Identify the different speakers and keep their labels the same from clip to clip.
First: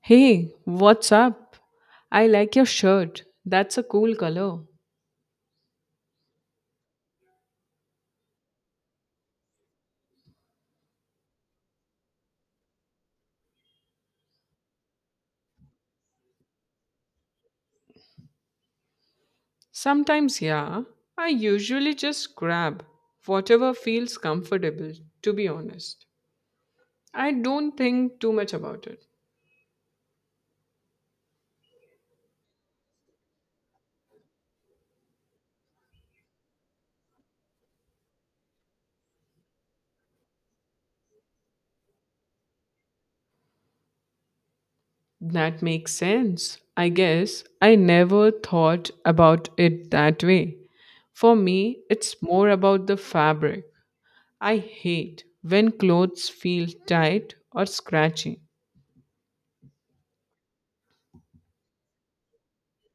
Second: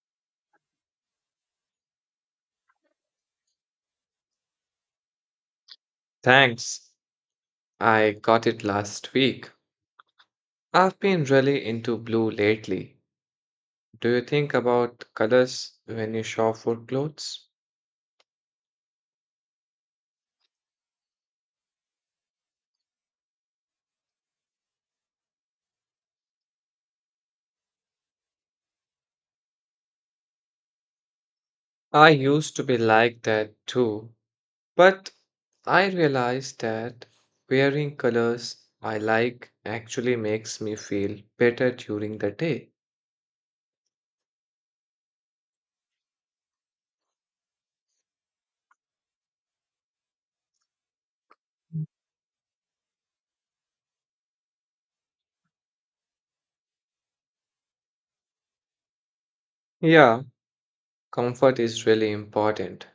Speaker 1: Hey, what's up? I like your shirt. That's a cool color.
Speaker 2: Thanks. I got it last week. I've been really into blue lately. Do you think about colors when you shop for clothes?
Speaker 1: Sometimes, yeah, I usually just grab whatever feels comfortable, to be honest. I don't think too much about it.
Speaker 2: I used to be like that too, but I realized that wearing colors I like actually makes me feel better during the day.
Speaker 1: That makes sense. I guess I never thought about it that way. For me, it's more about the fabric. I hate when clothes feel tight or scratchy.
Speaker 2: Yeah, comfort is really important.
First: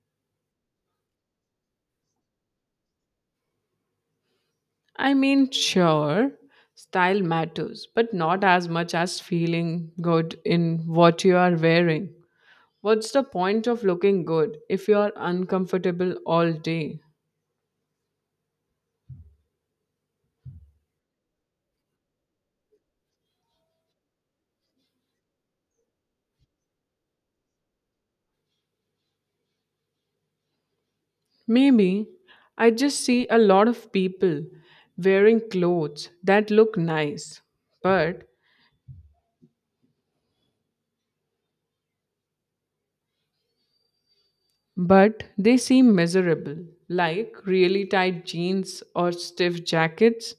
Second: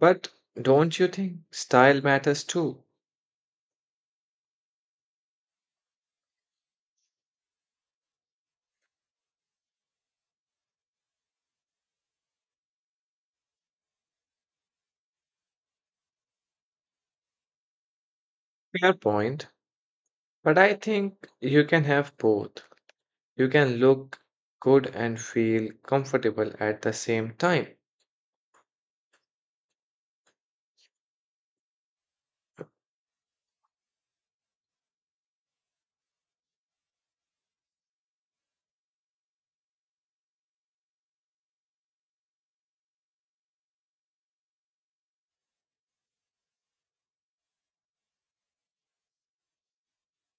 Speaker 2: But don't you think style matters too?
Speaker 1: I mean, sure, style matters, but not as much as feeling good in what you are wearing. What's the point of looking good if you are uncomfortable all day?
Speaker 2: Fair point. But I think you can have both. You can look good and feel comfortable at the same time.
Speaker 1: Maybe I just see a lot of people wearing clothes that look nice, but but they seem miserable, like really tight jeans or stiff jackets.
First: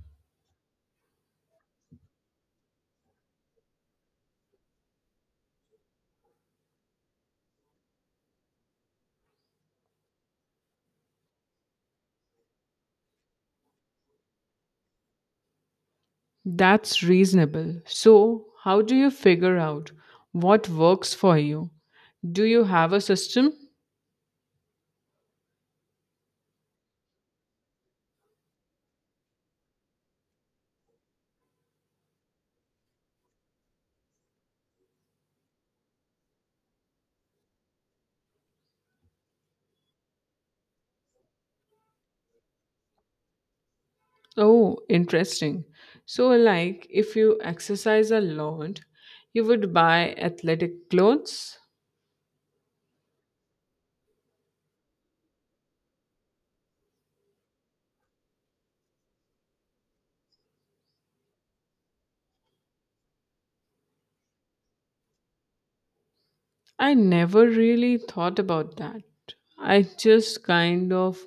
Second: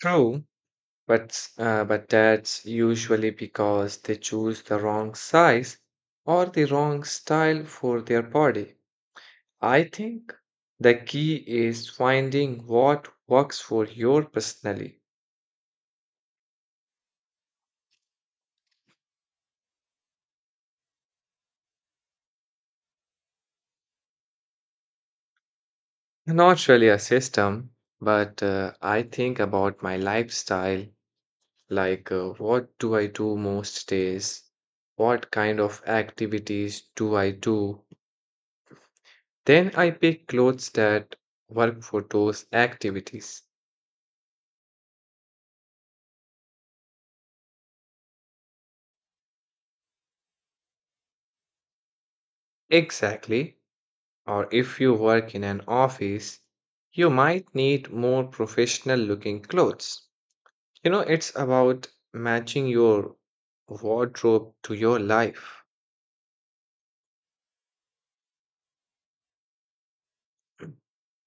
Speaker 2: True. But that's usually because they choose the wrong size or the wrong style for their body. I think the key is finding what works for your personally.
Speaker 1: That's reasonable. So, how do you figure out what works for you? Do you have a system?
Speaker 2: Not really a system, but I think about my lifestyle. Like, what do I do most days? What kind of activities do I do? Then I pick clothes that work for those activities.
Speaker 1: Oh, interesting. So, like if you exercise a lot, you would buy athletic clothes?
Speaker 2: Exactly. Or if you work in an office, you might need more professional looking clothes. You know, it's about matching your wardrobe to your life.
Speaker 1: I never really thought about that. I just kind of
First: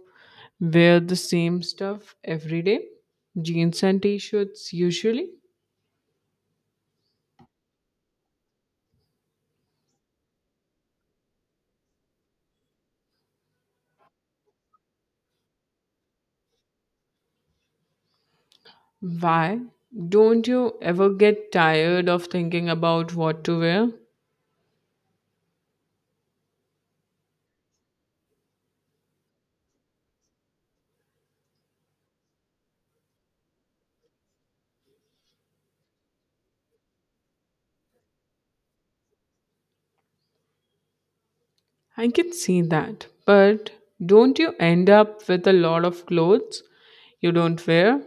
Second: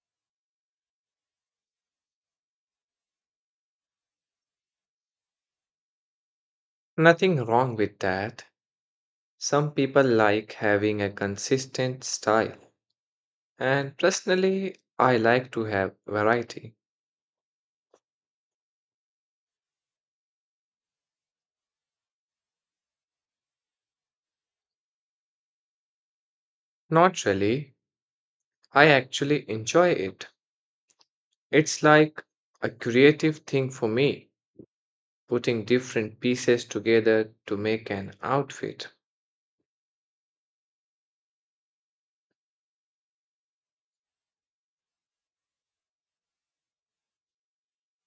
Speaker 1: wear the same stuff every day, jeans and t shirts usually.
Speaker 2: Nothing wrong with that. Some people like having a consistent style. And personally, I like to have variety.
Speaker 1: Why? Don't you ever get tired of thinking about what to wear?
Speaker 2: Not really, I actually enjoy it. It's like a creative thing for me, putting different pieces together to make an outfit.
Speaker 1: I can see that. But don't you end up with a lot of clothes you don't wear?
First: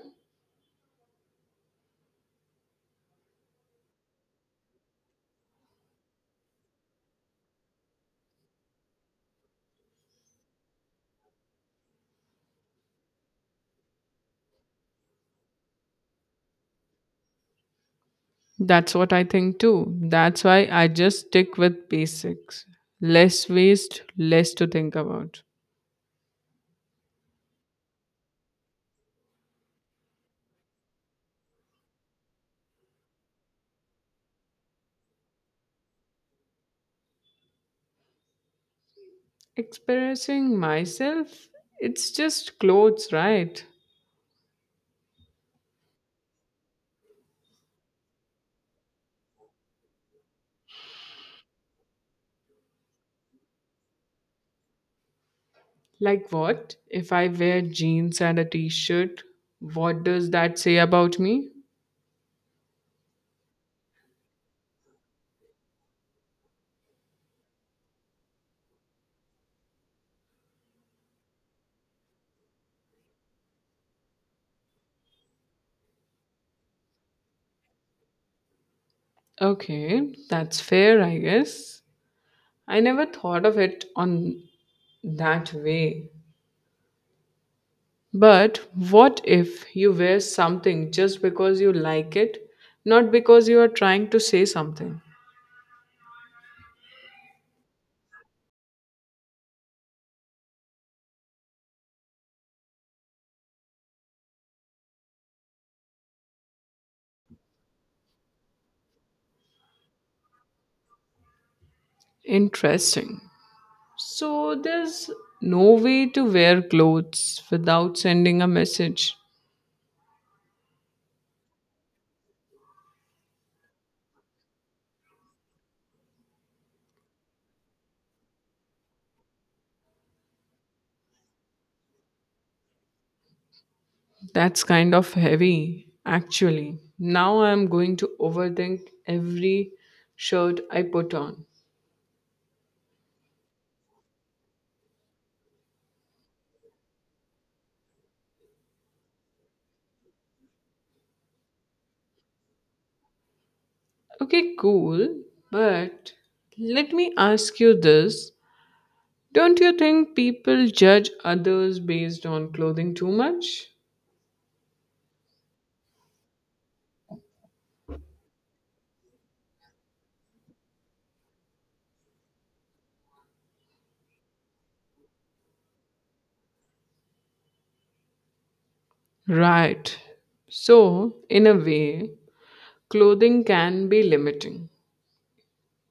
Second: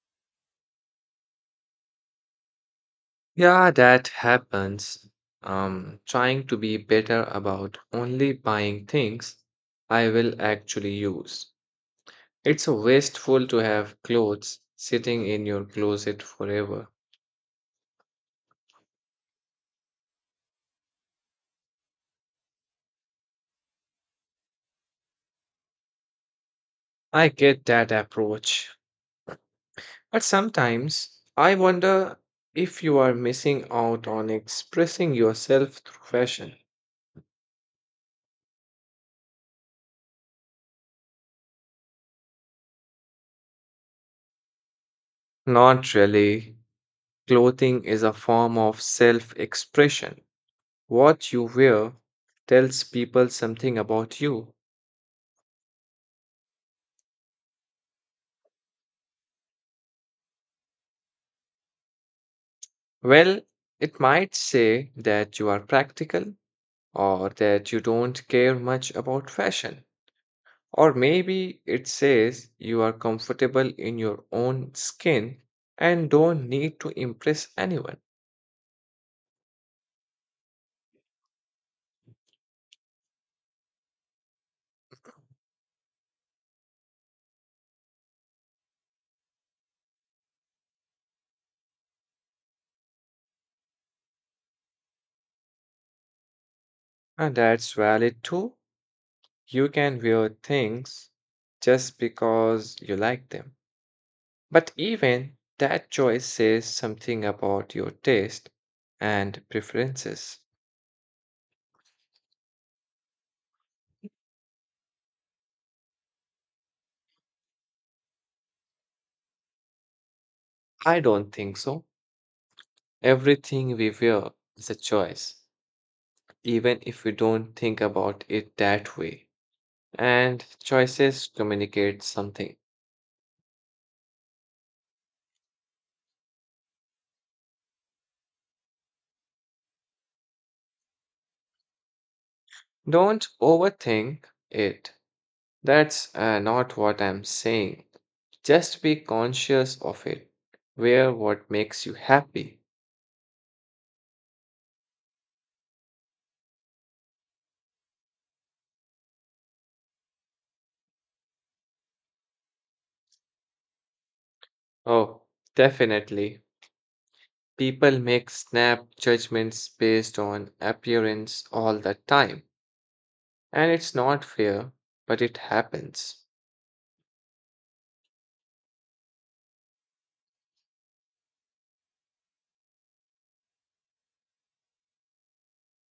Speaker 2: Yeah, that happens. Trying to be better about only buying things I will actually use. It's a wasteful to have clothes sitting in your closet forever.
Speaker 1: That's what I think too. That's why I just stick with basics. Less waste, less to think about.
Speaker 2: I get that approach. But sometimes I wonder if you are missing out on expressing yourself through fashion.
Speaker 1: Expressing myself, it's just clothes, right?
Speaker 2: Not really. Clothing is a form of self expression. What you wear tells people something about you.
Speaker 1: Like what? If I wear jeans and a t shirt, what does that say about me?
Speaker 2: Well, it might say that you are practical or that you don't care much about fashion. Or maybe it says you are comfortable in your own skin and don't need to impress anyone.
Speaker 1: Okay, that's fair, I guess. I never thought of it on that way. But what if you wear something just because you like it, not because you are trying to say something?
Speaker 2: And that's valid too. You can wear things just because you like them. But even that choice says something about your taste and preferences.
Speaker 1: Interesting. So there's no way to wear clothes without sending a message.
Speaker 2: I don't think so. Everything we wear is a choice, even if we don't think about it that way. And choices communicate something.
Speaker 1: That's kind of heavy, actually. Now I'm going to overthink every shirt I put on.
Speaker 2: Don't overthink it. That's not what I'm saying. Just be conscious of it. Wear what makes you happy.
Speaker 1: Okay, cool. But let me ask you this. Don't you think people judge others based on clothing too much?
Speaker 2: Oh, definitely. People make snap judgments based on appearance all the time. And it's not fair, but it happens.
Speaker 1: Right. So, in a way, clothing can be limiting.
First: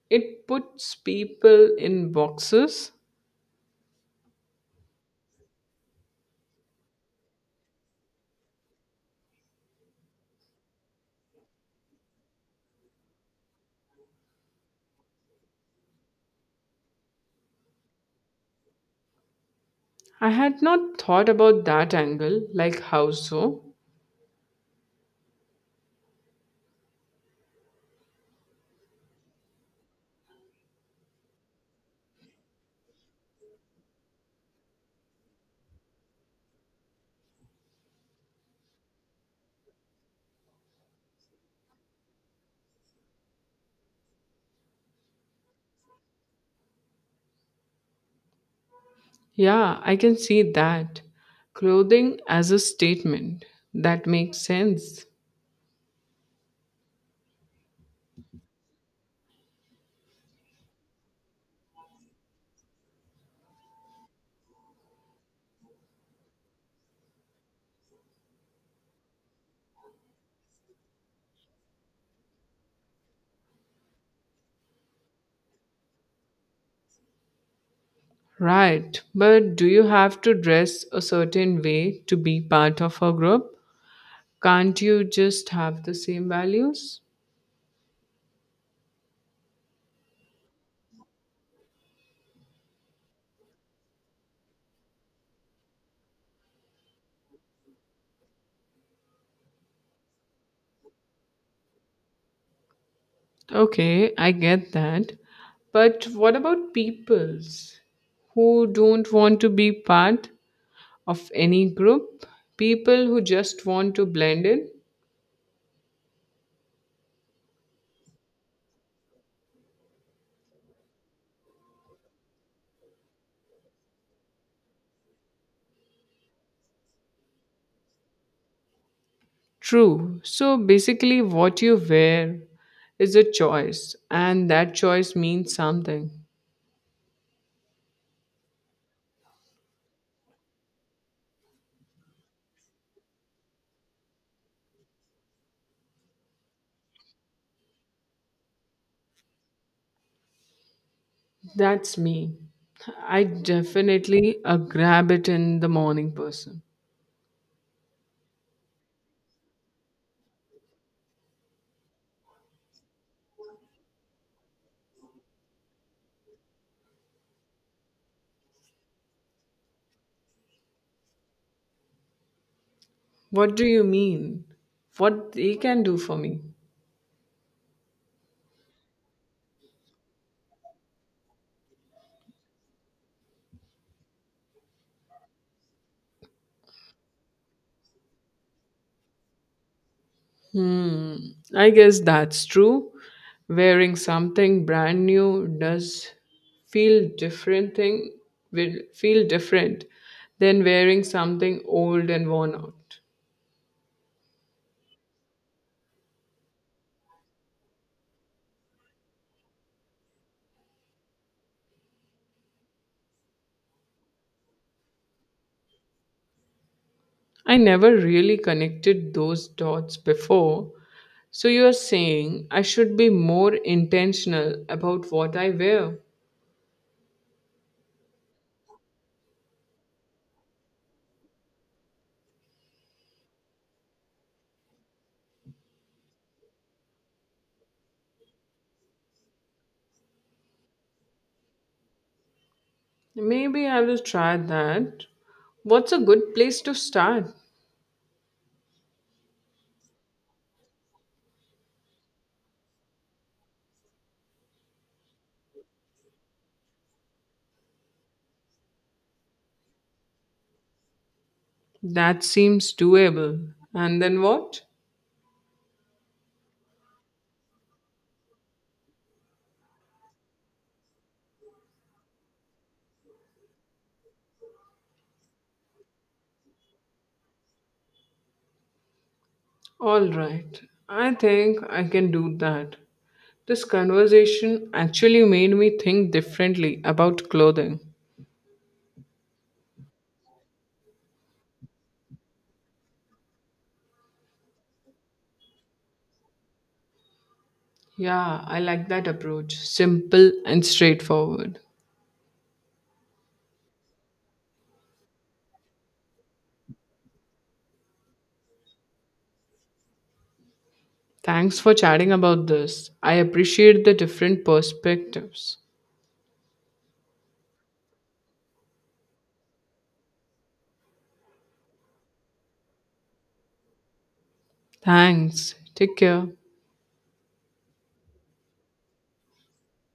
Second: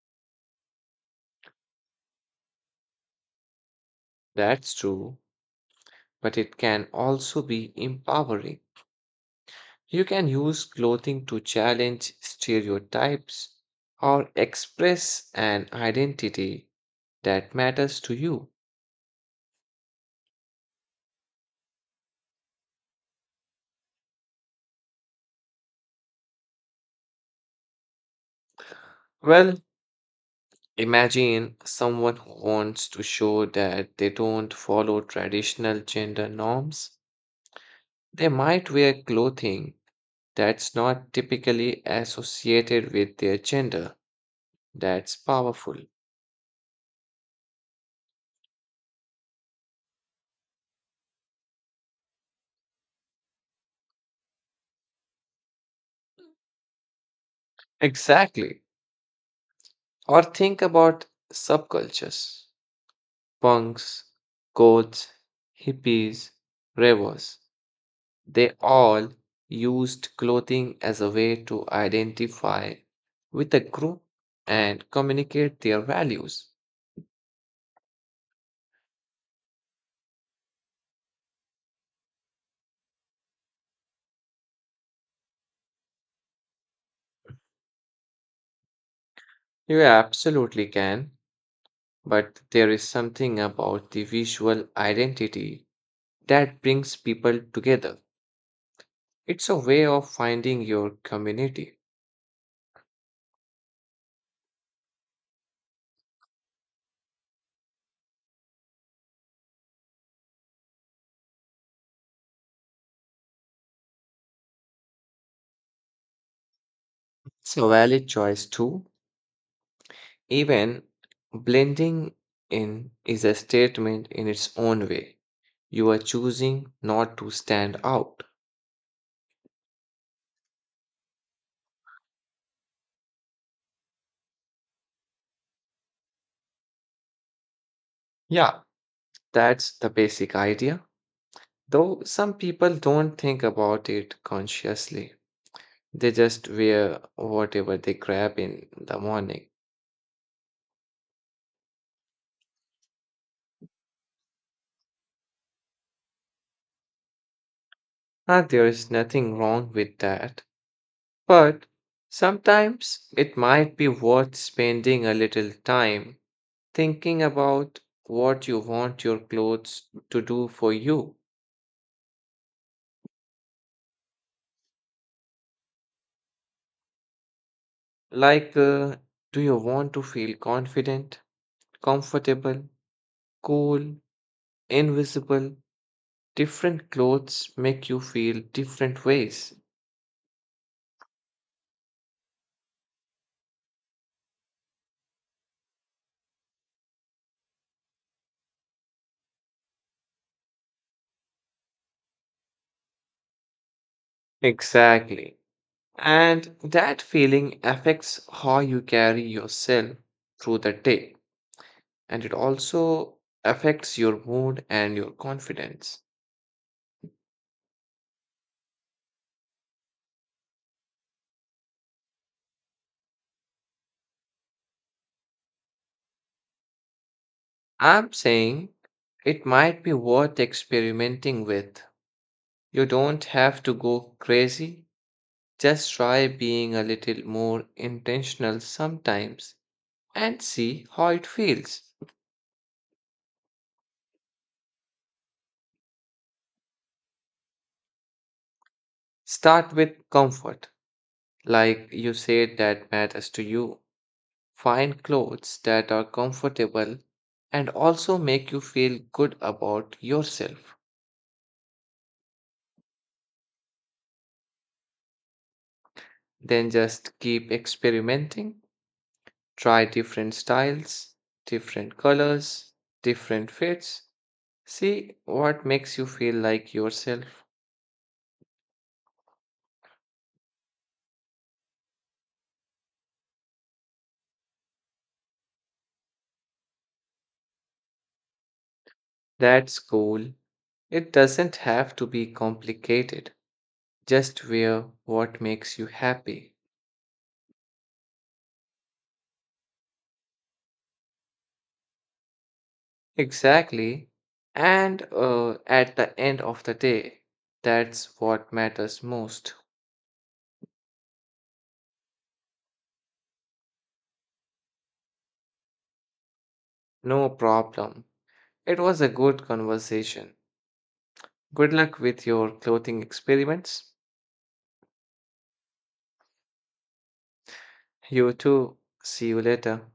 Speaker 1: It puts people in boxes.
Speaker 2: That's true, but it can also be empowering. You can use clothing to challenge stereotypes or express an identity that matters to you.
Speaker 1: I had not thought about that angle, like how so?
Speaker 2: Well, imagine someone who wants to show that they don't follow traditional gender norms. They might wear clothing that's not typically associated with their gender. That's powerful.
Speaker 1: Yeah, I can see that. Clothing as a statement. That makes sense.
Speaker 2: Exactly. Or think about subcultures punks, goths, hippies, ravers. They all used clothing as a way to identify with a group and communicate their values.
Speaker 1: Right, but do you have to dress a certain way to be part of a group? Can't you just have the same values?
Speaker 2: You absolutely can, but there is something about the visual identity that brings people together. It's a way of finding your community.
Speaker 1: Okay, I get that. But what about peoples who don't want to be part of any group? People who just want to blend in?
Speaker 2: It's a valid choice too. Even blending in is a statement in its own way. You are choosing not to stand out.
Speaker 1: True. So basically, what you wear is a choice, and that choice means something.
Speaker 2: Yeah, that's the basic idea. Though some people don't think about it consciously, they just wear whatever they grab in the morning.
Speaker 1: That's me. I definitely a grab it in the morning person.
Speaker 2: And there is nothing wrong with that. But sometimes it might be worth spending a little time thinking about what you want your clothes to do for you.
Speaker 1: What do you mean? What they can do for me?
Speaker 2: Like, do you want to feel confident, comfortable, cool, invisible? Different clothes make you feel different ways.
Speaker 1: Hmm. I guess that's true. Wearing something brand new does feel different thing will feel different than wearing something old and worn out.
Speaker 2: Exactly. And that feeling affects how you carry yourself through the day. And it also affects your mood and your confidence.
Speaker 1: I never really connected those dots before, so you're saying I should be more intentional about what I wear.
Speaker 2: I'm saying it might be worth experimenting with. You don't have to go crazy. Just try being a little more intentional sometimes and see how it feels.
Speaker 1: Maybe I will try that. What's a good place to start?
Speaker 2: Start with comfort. Like you said that matters to you. Find clothes that are comfortable and also make you feel good about yourself.
Speaker 1: That seems doable. And then what?
Speaker 2: Then just keep experimenting. Try different styles, different colors, different fits. See what makes you feel like yourself.
Speaker 1: All right. I think I can do that. This conversation actually made me think differently about clothing.
Speaker 2: That's cool. It doesn't have to be complicated. Just wear what makes you happy.
Speaker 1: Yeah, I like that approach. Simple and straightforward.
Speaker 2: Exactly. And at the end of the day, that's what matters most.
Speaker 1: Thanks for chatting about this. I appreciate the different perspectives.
Speaker 2: No problem. It was a good conversation. Good luck with your clothing experiments.
Speaker 1: Thanks. Take care.
Speaker 2: You too. See you later.